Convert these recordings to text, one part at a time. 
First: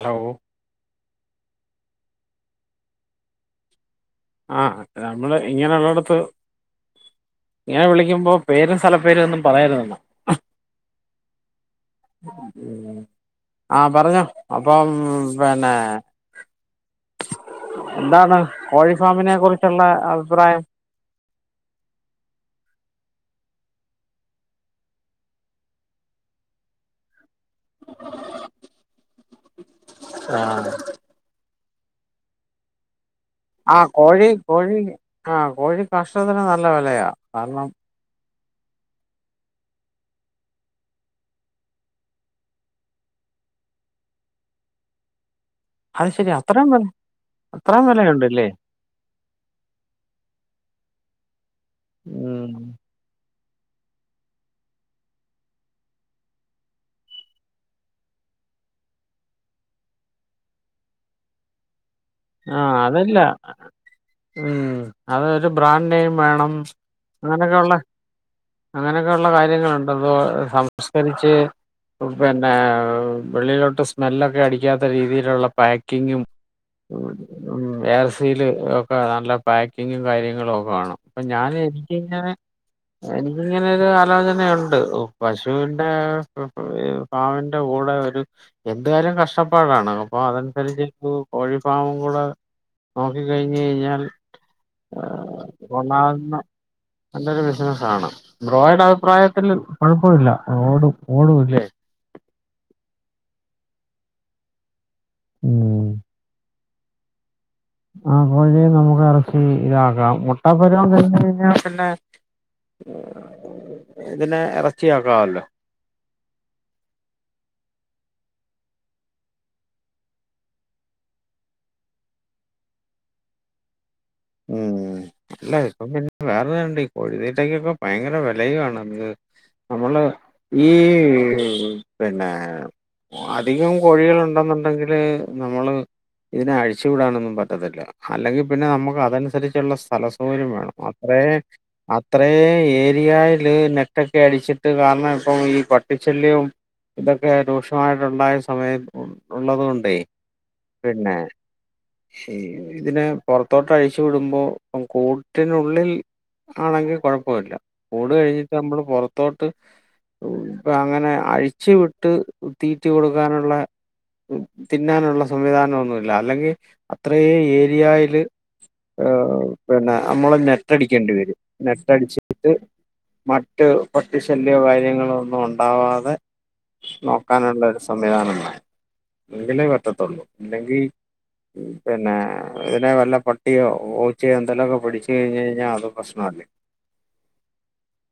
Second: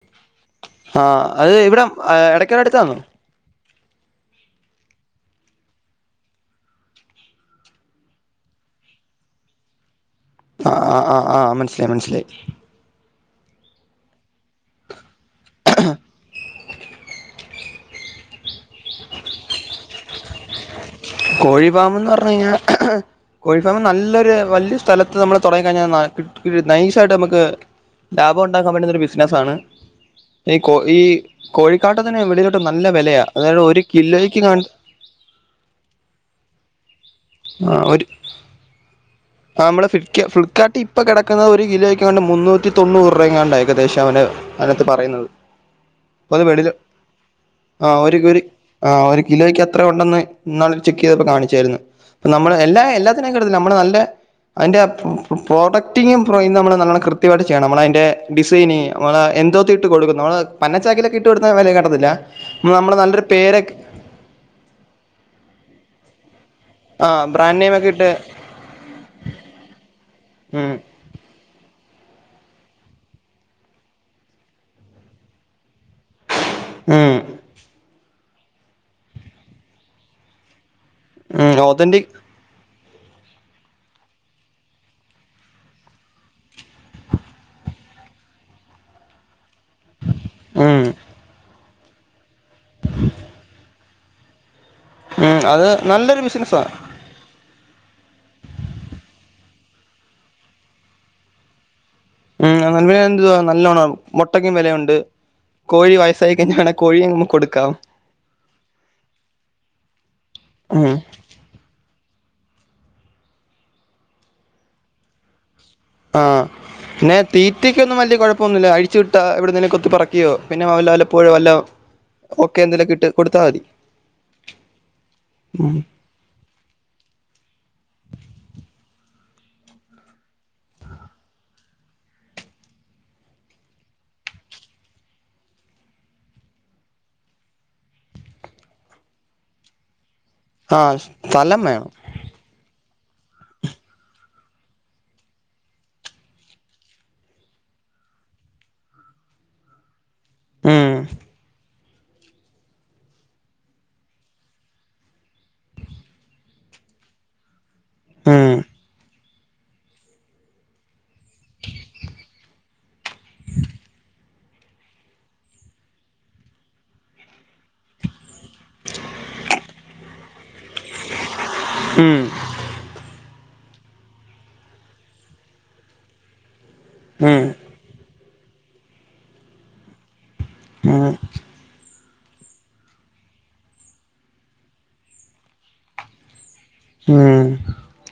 Hello ആഹ് അത് ഇവിടെ എടയ്ക്കടെ അടുത്താന്നോ ആഹ് നമ്മള് ഇങ്ങനെയുള്ളടത്ത് ഇങ്ങനെ വിളിക്കുമ്പോ പേരും സ്ഥല പേരും ഒന്നും പറയരുതെന്ന ആ ആ ആ ആ മനസ്സിലായി മനസിലായി ആഹ് പറഞ്ഞോ അപ്പം പിന്നെ എന്താണ് കോഴി ഫാമിനെ കുറിച്ചുള്ള അഭിപ്രായം കോഴിഫാമെന്ന് പറഞ്ഞു കഴിഞ്ഞാ കോഴിഫാമ നല്ലൊരു വലിയ സ്ഥലത്ത് നമ്മൾ തുടങ്ങിക്കഴിഞ്ഞാൽ ന കിട്ടു നൈസായിട്ട് നമുക്ക് ലാഭം ഉണ്ടാക്കാൻ പറ്റുന്ന ഒരു ബിസിനസ്സ ആണ് ഈ കൊ ഈ കോഴിക്കാട്ട തന്നെ വെളിയിലോട്ടു നല്ല വിലയ അതായത് ഒരു കിലോയ്ക്ക് ക ആഹ് കോഴി കാഷ്ടത്തിന് നല്ല വിലയാ കാരണം ആഹ് ഒരു ആഹ് നമ്മള് ഫ്ളിക്കാ ഫ്ളിക്കട്ടിൽ ഇപ്പൊ കിടക്കുന്ന ഒരു കിലോക്കാണ്ട് മുന്നൂറ്റിതോണ്ണൂറ് രൂപയുംങ്ങാണ്ടക്കദേശ അവന് അതിനത്ത് പറയുന്നത് അത് ശരി അപ്പൊ അത്രയും വെളി വില അത്രയും വില ഉണ്ടല്ലേ ആഹ് ഒരു കിലോയ്ക്ക് അത്ര ഉണ്ടെന്ന് ന്നാൾ ചെക്ക് ചെയ്തപ്പോ കാണിച്ചായിരുന്നു ഉം നമ്മൾ എല്ലാ എല്ലാ അതിനെകൊടുത്തില്ല നമ്മള് നല്ലെ അതിൻ്റെ പ്രോഡക്റ്റിങ്ങും പ്രോയും നമ്മൾ നല്ലണം കൃത്യമായിട്ട് ചെയ്യണം നമ്മൾ അതിൻ്റെ ഡിസൈന് നമ്മൾ എന്തോത്തിട്ട് കൊടുക്കും നമ്മൾ പന്നച്ചാക്കിലൊക്കെ ഇട്ട് കൊടുന്ന വരെ ആ കട്ടത്തില്ലനമ്മൾ അതല്ല നല്ലൊരു പേരക്കെ ഉം അത ഒരു ബ്രാൻഡ നെയിം വേണം ആ ബ്രാൻഡ് അങ്ങനെയൊക്കെള്ള നെയിം ഒക്കെ ഇട്ട് അങ്ങനെയൊക്കെയ ഉള്ള കാര്യങ്ങളുണ്ട് അതോ ഉം സംസ്കരിച്ച് പിന്നെ വെളിയിലോട്ട് സ്മെല്ലൊക്കെ അടിക്കാത്ത രീതിയിലുള്ള പാക്കിങ്ങും, ഉം എയർഫീൽ ഒക്കെ നല്ല പാക്കിങ്ങും കാര്യങ്ങളും ഒക്കെ ആണം ഇപ്പൊ ഞാൻ ഉം ഓതന്റിക് എനിക്കങ്ങനെ എനിക്കിങ്ങനെൊ ഒരു ആലോചനയുണ്ട് പശുവിന്റെ ഹ് ഫാമിന്റെ കൂടെ ഒരു എന്ത് കാര്യം നഷ്ടം ഒരുപ്പാടാണ് അപ്പോ ഉം അതനുസരിച്ച് ഇന്ക് കോഴി ഫാമും കൂടെ നോക്കി കഴിഞ്ഞഴിഞ്ഞാൽ മ് അത് നല്ലൊരു ബിസിനസ്സ നല്ലരു ബിസിനസ്സാണ് ബ്രോയുടെ അഭിപ്രായത്തിൽ കുഴപ്പമില്ല ഓടും ഓടുംല്ലേ ഉം [unintelligible] എതു നല്ലോണ്ണം മൊട്ടക്കും വിലയുണ്ട് മ് കോഴി വയസ്സായി കഴിഞ്ഞാണ കോഴിയെ നമുക്ക് കൊടുക്കാം ആ കോഴിയും നമുക്ക് അറച്ചി ഇതാക്കാം മുട്ടാപ്പരവ്വം ഉം കഴിഞ്ഞാഞ്ഞ പിന്നെ ഇതിനെ ഇറച്ചിയാക്കാമല്ലോ ആഹ് പിന്നെ തീറ്റയ്ക്കൊന്നും വല്ല്യ കുഴപോന്നുല്യമ ഇല്ല അഴിചുവിട്ട എവിടുന്നന്നെ കൊത്തി പറക്കിയോ പിന്നെ വല്ല വല്ലപ്പോഴോ വല്ലോ ഓക്കെ എന്തേലും കിട്ട് കൊടുത്താൽ മതി മ് ഉം. ല്ല്യഇപിന്നെ വേറെര്ത്ണ്ട് ഈ കോഴതീറ്റക്കൊക്കെ ഭയങ്കര വിലയണ്ന്ന് നമ്മള് ഈ പിന്നെ അധികം കോഴികൾ ഉണ്ടെന്നുണ്ടെങ്കില് നമ്മള് ഇതിനെ അഴിച്ചു വിടാനൊന്നും പറ്റത്തില്ല അല്ലെങ്കിൽ പിന്നെ നമുക്ക് അതനുസരിച്ചുള്ള സ്ഥല ആഹ് സ്ഥലം വേണം ഇത്രേ ഏരിയയില് നെറ്റ്ക്കെ അടിച്ചിട്ട് കാരണം ഇപ്പം ഈ പട്ടി ശല്ല്യം ഇതൊക്കെ രൂക്ഷമായിട്ട ഉണ്ടായ സമയ ഉള്ളതു കൊണ്ടേ, ഉം. പിന്നെ ഇതിനെ പുറത്തോട്ട് അയി ച്ചുടുമ്പോ കൂട്ടിനുള്ളിൽ ആണെങ്കിൽ കുഴപ്പല്ല കൂട് കഴിഞ്ഞിട്ട് ഉം. നമ്മള് പുറ തോട്ട് അങ്ങനെ അഴിച്ചു വിട്ട് തീറ്റി കൊടുക്കാനുള്ള തിന്നാനുള്ള സംവിധാനം ഒന്നുല്ല അല്ലെങ്കി അത്രയ ഏരിയായിൽ ഏഹ് പിന്നെ നമ്മള് നെറ്റ്ടിക്കേണ്ടി വരും ഉം. നെറ്റ്ടിച്ചിട്ട് മറ്റ് പട്ടിശല്യോ കാര്യങ്ങളോ ഒന്നും ഉണ്ടാവാതെ ഉം. നോക്കാനുള്ള സ് സംവിധാന വേണം എങ്കിലേ പറ്റത്തുള്ളൂ ഇല്ലെങ്കി ഉം. പിന്നെ ഇതിനെ വല്ല പ പട്ടിയോ പൂച്ചയോ എന്തെലൊക്കെ പിഠിച്ചു കഴിഞ്ഞ്ഴിഞ് കഴിഞ്ഞാൽ അത് പ്രശ്നാ ല്ലെ ഉം.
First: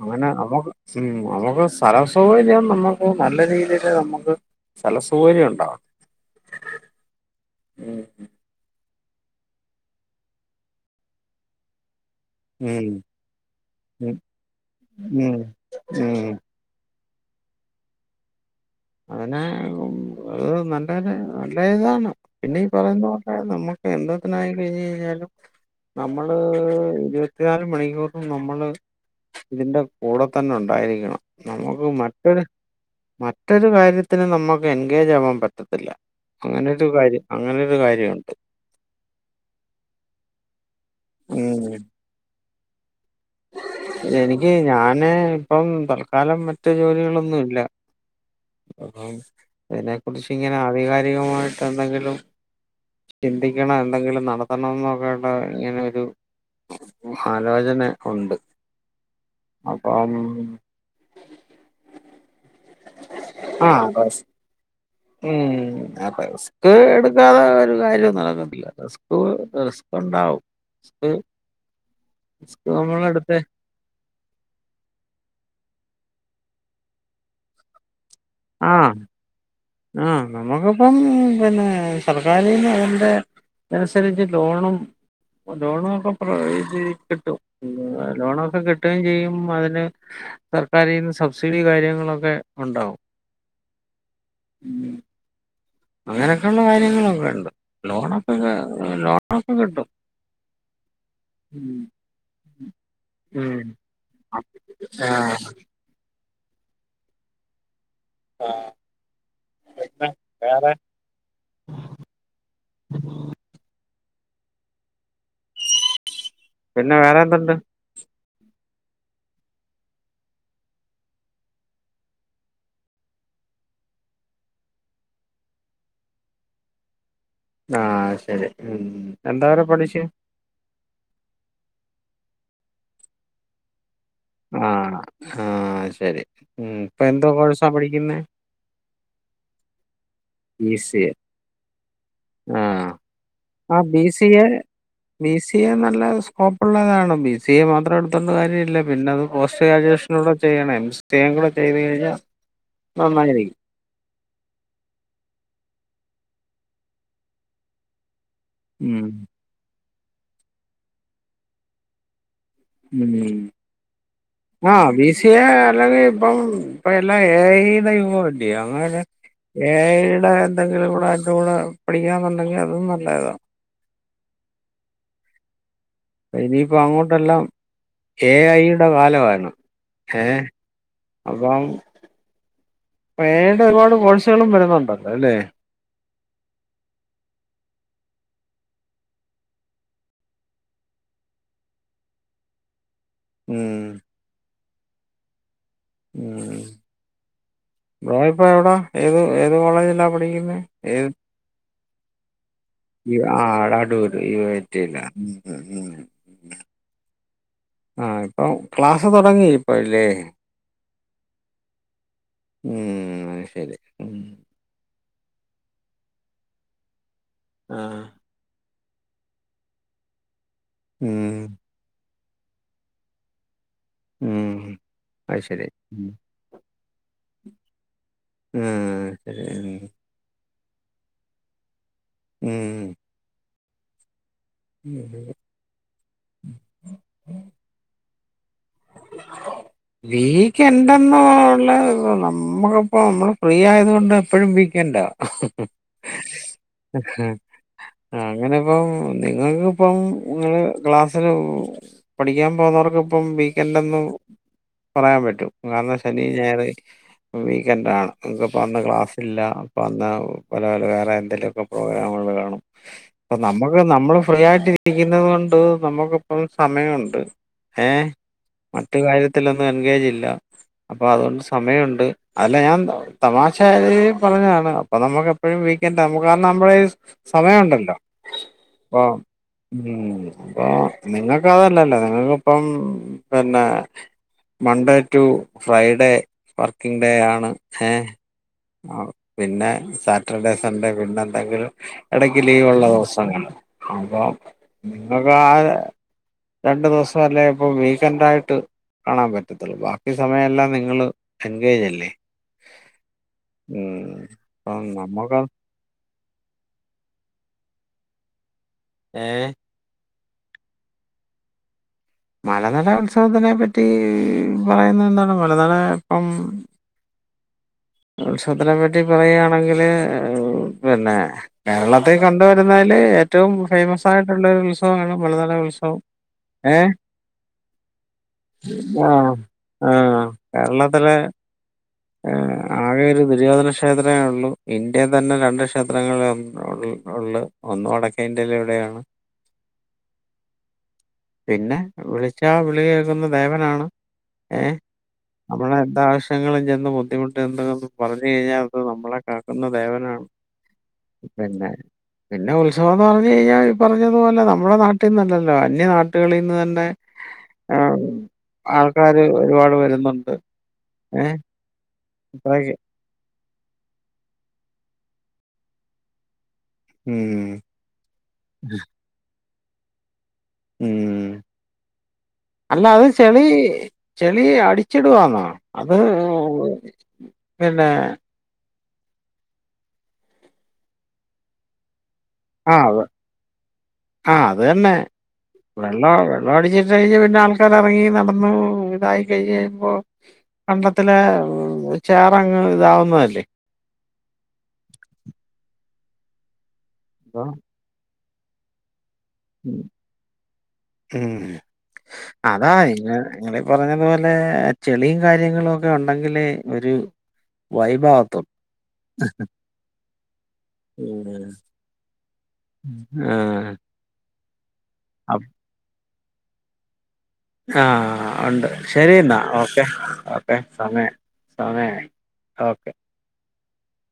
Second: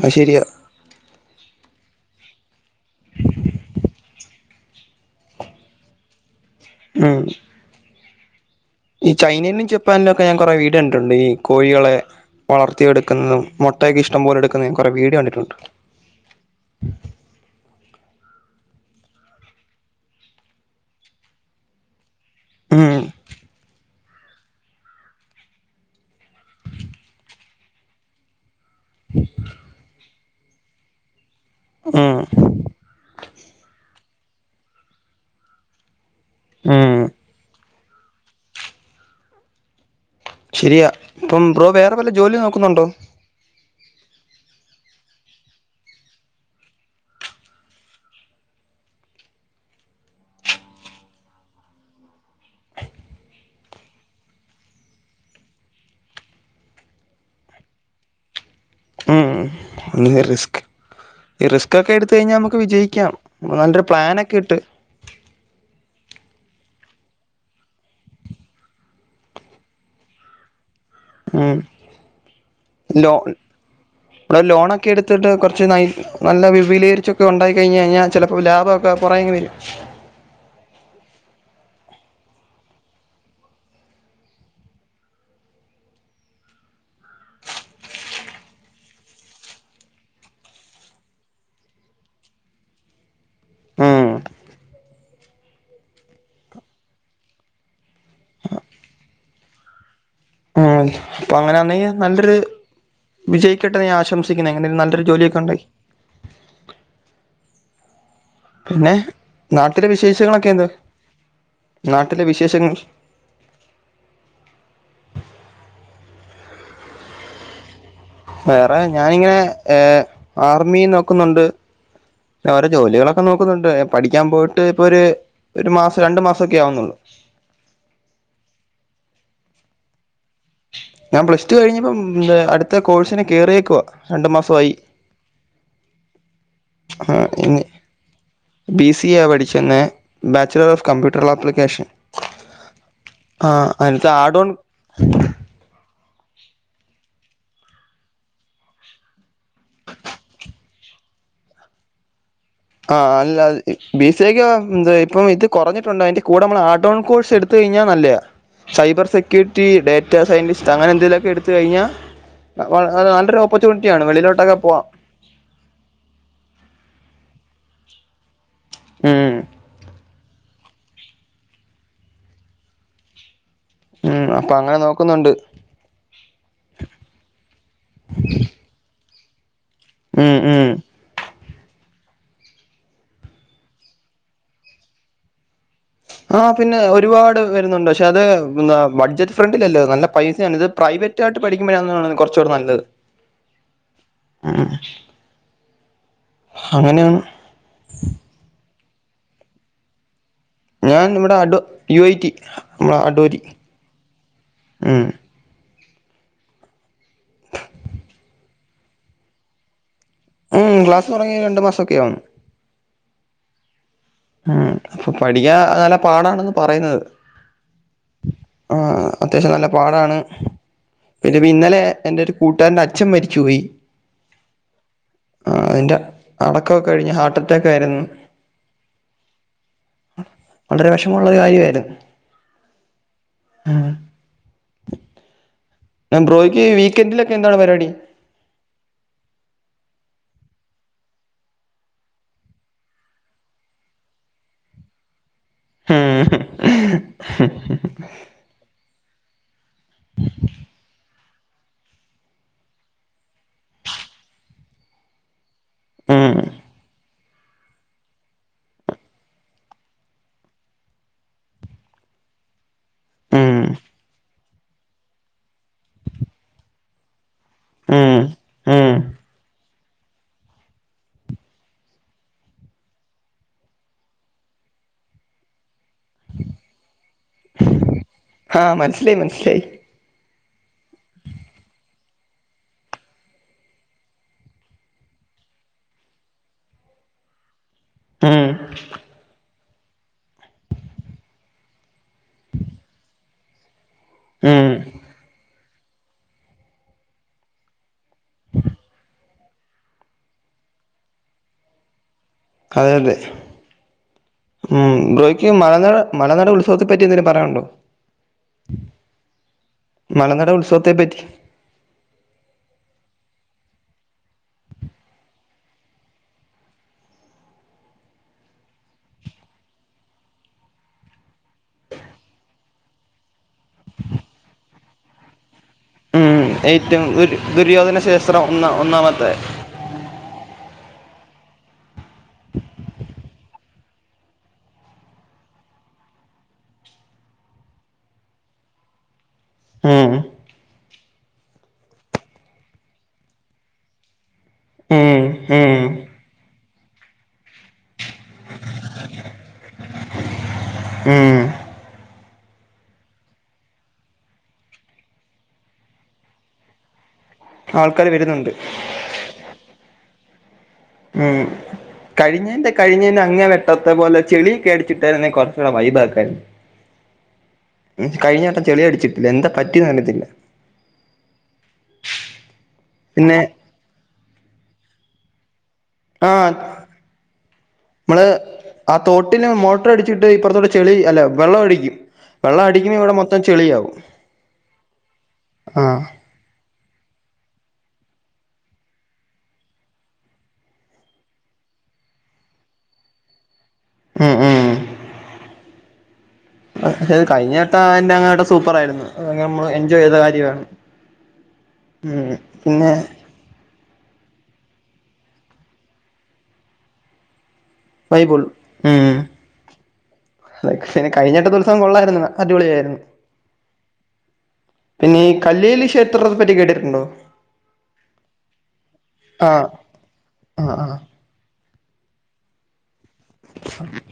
അത് അങ്ങനെ ശരിയാ മക്ക് ഉം നമുക്ക് സ്ഥല സൗകര്യം നമ്മുക്ക് നല്ല രീതിയില് നമുക്ക് സ്ഥല സൗകര്യം ഉണ്ടവാണ ഉം ഉം ഈ ചൈനന്നു ജപ്പാനിന്നുക്കെ ഞാൻ കൊറെ വീടിയോ കണ്ടിട്ടുണ്ട് ഈ കോഴികളെ ഉം വളർത്തിയടുക്കുന്നതും മുട്ട ക്ക ഇഷ്ടം പോലെ എടുക്കതും കുറെ വീഡിയ കണ്ടിട്ടുണ്ട് മ് മ് അതിനെ അത് നല്ലനെ നല്ല ഇതാണ് പിന്നെ ഈ ഉം. പറയുന്നത് നമ്മുക്ക് എൻ്റർ ത്തനായി കഴിഞ്ഞഴിഞ്ഞാലും നമ്മള് ഇരുപത്തിനാല് മണിക്കൂറും നമ്മള് ഇതിന്റെ കൂടെ തന്നെ ഉണ്ടായിരിക്കണം നമുക്ക് ഉം. മറ്റൊരു റ്റൊരു കാര്യത്തിന് നമക്ക് എൻഗേജ് ആവാൻ പറ്റത്തില്ല അങ്ങനരു ഉം. കാര്യം അങ്ങനെരു കാര്യണ്ട് ശരിയ പ്പം ഉം ബ്രോ വേറെ വല്ല ജോലി നോക്കുന്നുണ്ടോ എനിക്ക് ഞാന് ഇപ്പം തർക്കാലം മറ്റ് ജോലികളൊന്നുല്ല അപ്പം ഇതിനെ കുറിച്ചിങ്ങനെ ആധികാരികമായിട്ടന്തെങ്കിലും ചിന്തിക്കണം എന്തെങ്കിലും നടത്തണം എന്നൊക്കെള്ളങ്ങനെ രു ആലോചന ഉണ്ട് ഉം ഒൺലി അപ്പം റിസ്ക് റിസ്ക്കൊക്കെ എടുത്ത് കഴിഞ്ഞാൽ നമുക്ക് വിജയിക്കാം ആ നല്ലൊരു റിസ്- പ്ലാനൊക്കെട്ട് ഉം റിസ്കെടുക്കാതെരു കാര്യവും നടക്കത്തില്ല റിസ്ക് റിസ്ക്ണ്ടാവും ഉം റിസ്ക് ലോ നമ്മളെടുത്ത് ഇവിടെ ലോണൊക്കെ എടുത്തിട്ട് കുറച്ച് ന നല്ല വിപുലീകരി ച്ചൊക്കെ ഇണ്ടായി കഴിഞ്ഞഴിഞ്ഞാൽ ചിലപ്പോ ലാഭമക്കെ കുറേങ്ങ് വരും ആഹ് നമ്മുക്കിപ്പം പിന്നെ സർക്കാരിന്ന് അതിന്റെ അതനുസരിച്ച് ലോണും ലോണുക്കെ പ്ര കിട്ടും ലോ ലോണൊക്കെ കിട്ടുകയും ചെയ്യും അയിന് സർക്കാരീന്ന് സബ്സിഡി കാര്യങ്ങളൊക്കെ ഇണ്ടാവും ഉം മ്മ് അങ്ങനക്കെള്ള കാര്യങ്ങളൊക്കെ ണ്ട് ലോണൊക്കെ ലോണൊക്കെ കിട്ടും ഉം ഉം അങ്ങനാന്നെങ്കി നല്ലൊരു വിജയിക്കട്ടെന്ന്‌ ഞാ ആശംസിക്കുന് എങ്ങെ നെ നല്ലൊരു ആഹ് ജോലിയൊക്കെണ്ടെങ്കി ന്നെ നാട്ടില് പിന്നെ വിശേഷങ്ങളൊക്കെ എന്ത് വേറെ നാട്ടിലെ വിശേഷങ്ങൾ പിന്നെ വേറെന്തുണ്ട് വേറെ ഞാനിങ്ങനെ ഏഹ് ആർമി നോക്കുന്നുണ്ട് വേറെ ജോലികളൊക്കെ നോക്കുന്നുണ്ട് പഠിക്കാൻ പോയിട്ട് ഇപ്പൊ ഒരു ഒരു മാസം രണ്ടു മാസൊക്കെ ആവുന്നുള്ളൂ ആഹ് ശരി എന്തോ വരെ പഠിച്ചു ഞാൻ പ്ലസ്ടു കഴിഞ്ഞിപ്പം അടുത്ത കോഴ്സിനെ കേറിയേക്കുവ ആഹ് ആഹ് ശെരി ഇപ്പൊ എന്തോ കോഴ്സാ പഠിക്കുന്നെ ബി സി എ പഠിച്ന്നേ bachelor B of C A computer application ആഹ് ആഹ് ആ ബി അതിനത്ത് C A add on B C A നല്ല സ്കോപ്പുള്ളതാണ് ബി സി എ മാത്രം എടുത്തോണ്ട് കാര്യല്ല പിന്നെ അത് പോസ്റ്റ്ഗ്രാജുവേഷൻ നുടെ ചെയ്യണേ എം സി എ കൂടെ ചെയ്ത് കഴിഞ്ഞാൽ ആഹ് അല്ല അത് നന്നായിരിക്കും ബി സി ഐക്കപ്പം ഇത് കുറഞ്ഞിട്ടുണ്ട് അതിന്റെ കൂടെ നമ്മൾ ആഡ് ഒൺ കോഴ്സ്എടുത്തു കഴിഞ്ഞാൽ നല്ലയാ ഉം സൈബർ സെക്യൂരിറ്റി ഡേറ്റ സയന്റിസ്റ്റ് അങ്ങനെ എന്തെങ്കി ലുക്കെ എടുത്ത് കഴിഞ്ഞാ വളരെ നല്ലൊരോ ഉം ഒപ്പർച്യണിറ്റിയാണ് വെളിലോട്ടൊക്കെ പോവാം [unintelligible] അല്ലെങ്കിൽ ഇപ്പം ഇപ്പ എല്ലാം എ ഐ യുടെ യുഗം അല്ലിയോ അങ്ങനെ ഉം എ ഐ യുടെ എന്തെങ്കിലുടെ അയിൻ്റെ കൂടെ പഠിക്കാന്നുണ്ടെങ്കിൽ അതും നല്ലതാ ഉം അപ്പൊങ്ങനെ നോക്കുന്നുണ്ട് ഇനിയിപ്പോ അങ്ങോട്ടെല്ലാം എ ഐയുടെ കാലാവാണ് ഉം ഏഹ് ഉം അപ്പം എ ഐ യുടെ ഒരുപാടു കോഴ്സുകളും വരുന്നുണ്ടല്ലോല്ലേ ആഹ് പിന്നെ ഒരുപാട് വരുന്നുണ്ട് പക്ഷെ അത് ബഡ്ജറ്റ് ഫ്രണ്ടിലിയല്ല നല്ല പൈസാണ് ഇത് പ്രൈവറ്റ് റ്റായിട്ട് പഠിക്ക്മ്പഴാണ് തോന്നുന്നു കുറച്ചുടെ നല്ലത് ഉം ആഹ് ഉം ബ്രോ ഇപ്പോ എവിടാ ഏത് ഏത് കോളേജിലാ പഠിക്കുന്നേ ഞാൻ ഇവിടെ അടൂർ യു ഐ ടി നമ്മളെ അടൂരി ആഹ് അടൂര് യൂ ഐ റ്റി ലാ ഉം ആഹ് ഇപ്പൊ ക്ലാസ്സ് തുടങ്ങി ഇപ്പല്ലേ ഉം ക്ലാസ് തുങ്ങത് രണ്ട് മാസൊക്കെ ആകാണ് ഉം അത് ശരി ഉം ഉം അപ്പൊ പഠിക്കാൻ നല്ല പാടാണെന്ന് പറയുന്നത് ആഹ് ആഹ് അത്യാവശ്യം നല്ല പാടാണ് ഉം പിന്നെ ഇന്നലെ എന്റെ ഒരു കൂട്ടുകാരന്റെ അച്ഛൻ മരിച്ചുപോയി ഉം അയി ശരി അതിന്റെ അടക്കമൊക്കെ കഴിഞ്ഞ് ഹാർട്ട് അറ്റാക്കായിരുന്നു ഉം ശരി ഉം വളരെ വിഷമമുള്ള ഒരു കാര്യായിരുന്ന് ഉം ഉം ഉം ബ്രോക്ക് വീക്ക്‌ എന്റിൽ എന്താണ് പരിപാടി ആഹ വീക്ക്ഏൻഡ് എന്നുള്ള നമ്മുക്കിപ്പോ നമ്മള് ഫ്രീ ആയത കൊണ്ട് എപ്പോഴും വീക്ക് എൻഡ് ആഹ് ആഹ് അങ്ങനെ ഇപ്പം നിങ്ങൾക്ക് ഇപ്പം ക്ലാസ് പഠിക്കാൻ പോകുന്നവർക്ക ഇപ്പം വീക്ക്‌ എൻഡ് ന്ന് പറയാൻ പറ്റും കാരണം ശനി ഉം ഞായർ വീക്കന്റ ആണ് നിങ്ങക്ക് അപ്പോ അന്ന് ക്ലാസ് ഇല്ല അപ്പ അന്ന് പല പല വേറെ എന്തെങ്കിലുമൊക്ക പ്രോഗ്രാമുകൾ കാണും അപ്പ ഉം നമുക്ക് നമ്മള് ഫ്രീ ആയിട്ട് ഇരിക്കുന്നത് കൊണ്ട് നമ്മുക്ക ഇപ്പം സമയമുണ്ട് ഏഹ് ഉം ഉം മറ്റ് കാര്യത്തിലൊന്നും എൻഗേജ് ഇല്ല അപ്പൊ അതുകൊണ്ട് സമയമുണ്ട് അല്ല ഞാൻ തമാശ രീതിയിൽ പറഞ്ഞതാണ് അപ്പൊ നമുക്ക് എപ്പോഴും വീക്കെന്ഡ നുക്ക് കാരണം നമ്മള് സമയംണ്ടല്ലോ ആഹ് മനസ്സിലായി മനസ്സിലായി ഉം അപ്പൊ നിങ്ങൾക്ക് അതല്ലല്ലോ നിങ്ങൾക്കിപ്പം പിന്നെ Monday to Friday working day ആണ് ഏഹ്‌ ഉം പിന്നെ ഡേ സൺഡേ പിന്നെ എന്തെങ്കിൽ ഇടക്ക് ലീവ് ഉള്ള ദിവസങ്ങ അപ്പ ഉം നമക്ക് ആഹ് രണ്ടു ദിവസ അല്ലേ ഇപ്പ വീക്ക് ൻറായിട്ട് കാണാൻ പറ്റത്തുള്ളൂ ബാക്കി സമയമ എല്ലാം നിങ്ങള് എൻഗേജല്ലേ അതെ അതെ അപ്പം ഉം നമ്മുക്ക് ബ്രോഹക്ക് മലന്നര മലനാട് ഉത്സവത്തെ പറ്റി എന്തേിലും പറയാനുണ്ടോ ഏഹ് മലനട ഉത്സവത്തെപ്പറ്റി മലനട ഉത്സവത്തിനെ പറ്റി പറയുന്നത് എന്താണ് മലനട ഇപ്പം ഉത്സവത്തിനെ പറ്റി പറയുകയാണെങ്കിൽ പിന്നെ കേരളത്തെ കൊണ്ടുവരുന്നതില് ഏറ്റവും ഫേമസ് ആയിട്ടുള്ളരു ഉത്സവമാണ് മലനാട ഉത്സവം മ് ഏ ഏറ്റവും ദ ദുര്യോധന ശേസ്ത്രം ഒന്ന ഒന്നാമത്തെ ആഹ് കേരളത്തിലെ ആകെ ഒരു ദുര്യോധന ക്ഷേത്രമേ ഉള്ളു ഇന്ത്യയിൽ തന്നെ രണ്ട് ക്ഷേത്രങ്ങള ഉള്ള ഒന്നും വടക്കഇന്ത്യക്കാരുടെയാണ് ഉം പിന്നെ വിളിച്ചാ വിളി കേൾക്കുന്ന ദേവനാണ് ഏഹ് ഉം നമ്മള ഉം എന്ത ആാവശ്യങ്ങളും ഇന്ന് ബുദ്ധിമുട്ട് എന്തന്ന് പറഞ്ഞു കഴിഞ്ഞാൽ അത് നമ്മളെ കാക്കുന്ന ദേവനാണ് ഉം പിന്നെ പിന്നെ ഉത്സവംന്ന് പറഞ്ഞു കഴിഞ്ഞാൽ ഈ പറഞ്ഞതുപോലെ നമ്മുടെ നാട്ടിന്നല്ലല്ലോ അന്യ നാട്ടുകളിൽ നിന്നന്നെ ആഹ് ആൾക്കാര് വരുന്നുണ്ട് ആൾക്കാര് ഒരുപാട് വരുന്നുണ്ട് ഏഹ് ഉം കഴിഞ്ഞേന്റെ അത്രയൊക്കെ. കഴിഞ്ഞേ അങ്ങന തത്തെ പോലെ ചെളി അടിച്ചിട്ടായിരുന്ന കുറച്ചൂടെ വൈപാക്കായിരുന്നു ഉം കഴിഞ്ഞട്ടം ചെളിയ അടിച്ചിട്ടില്ല എന്താ പറ്റിന്ന് അറിയത്തില്ല ഉം അല്ലാത് പിന്നെ ചളി ചളി അടിച്ചിടുവാന്നോ ആഹ് പിന്നെ നമ്മള് ആഹ് തോട്ടിന് മോട്ടർ അടിച്ചിട്ട് ഇപ്പുറത്തോടെ ചെളി അല്ല വെള്ളം അടിക്കും വെള്ളം ആഹ് അടിക്കുമ്പോ വെ ഇവിടെ മൊത്തം ചെളിയവും ആഹ് ആഹ് പിള്ള അടിച്ചിട്ട് കഴിഞ്ഞ് പിന്നെ ആൾക്കാരിറങ്ങി നടന്നു ഇതായി കഴിഞ്ഞ് കഴിഞ്ഞപ്പോ കണ്ടത്തില ചേറങ്ങ് ഇതാവുന്നതല്ലേ ഉം ഉം അക്ഷേത് അപ്പം കഴിഞ്ഞേട്ട അതിറെ അങ്ങട്ട സൂപ്പറായിരുന്നു അങ്ങനെ നമ്മൾ മ്മ്. എൻജോയ്ത കാര്യമാണ് മ്മ്. ഉം അതാ പിന്നെ നിങ്ങള് നിങ്ങളീ പറഞ്ഞതു പോലെ ചെളിയും കാര്യങ്ങളോക്കെ ഉണ്ടെങ്കിലെ ഒരു വൈബാവത്തുള്ളൂ. വൈബോള്ളു ഉം പക്ഷെ കഴിഞ്ഞട്ട ഉം. ദിവസം കൊള്ളായിരുന്നു അടിപൊളിയായിരുന്നു ആഹ് പിന്നെ ഈ അപ് കല്ലേലി ക്ഷേത്രത്തെ പറ്റി കേട്ടിട്ടുണ്ടോ ആഹ് ഉണ്ട് ശരി എന്നാ ആഹ് ഓക്കേ ഓക്കെ ആഹ് ആഹ് സമയായി സമയായി ഓക്കെ [inaudible]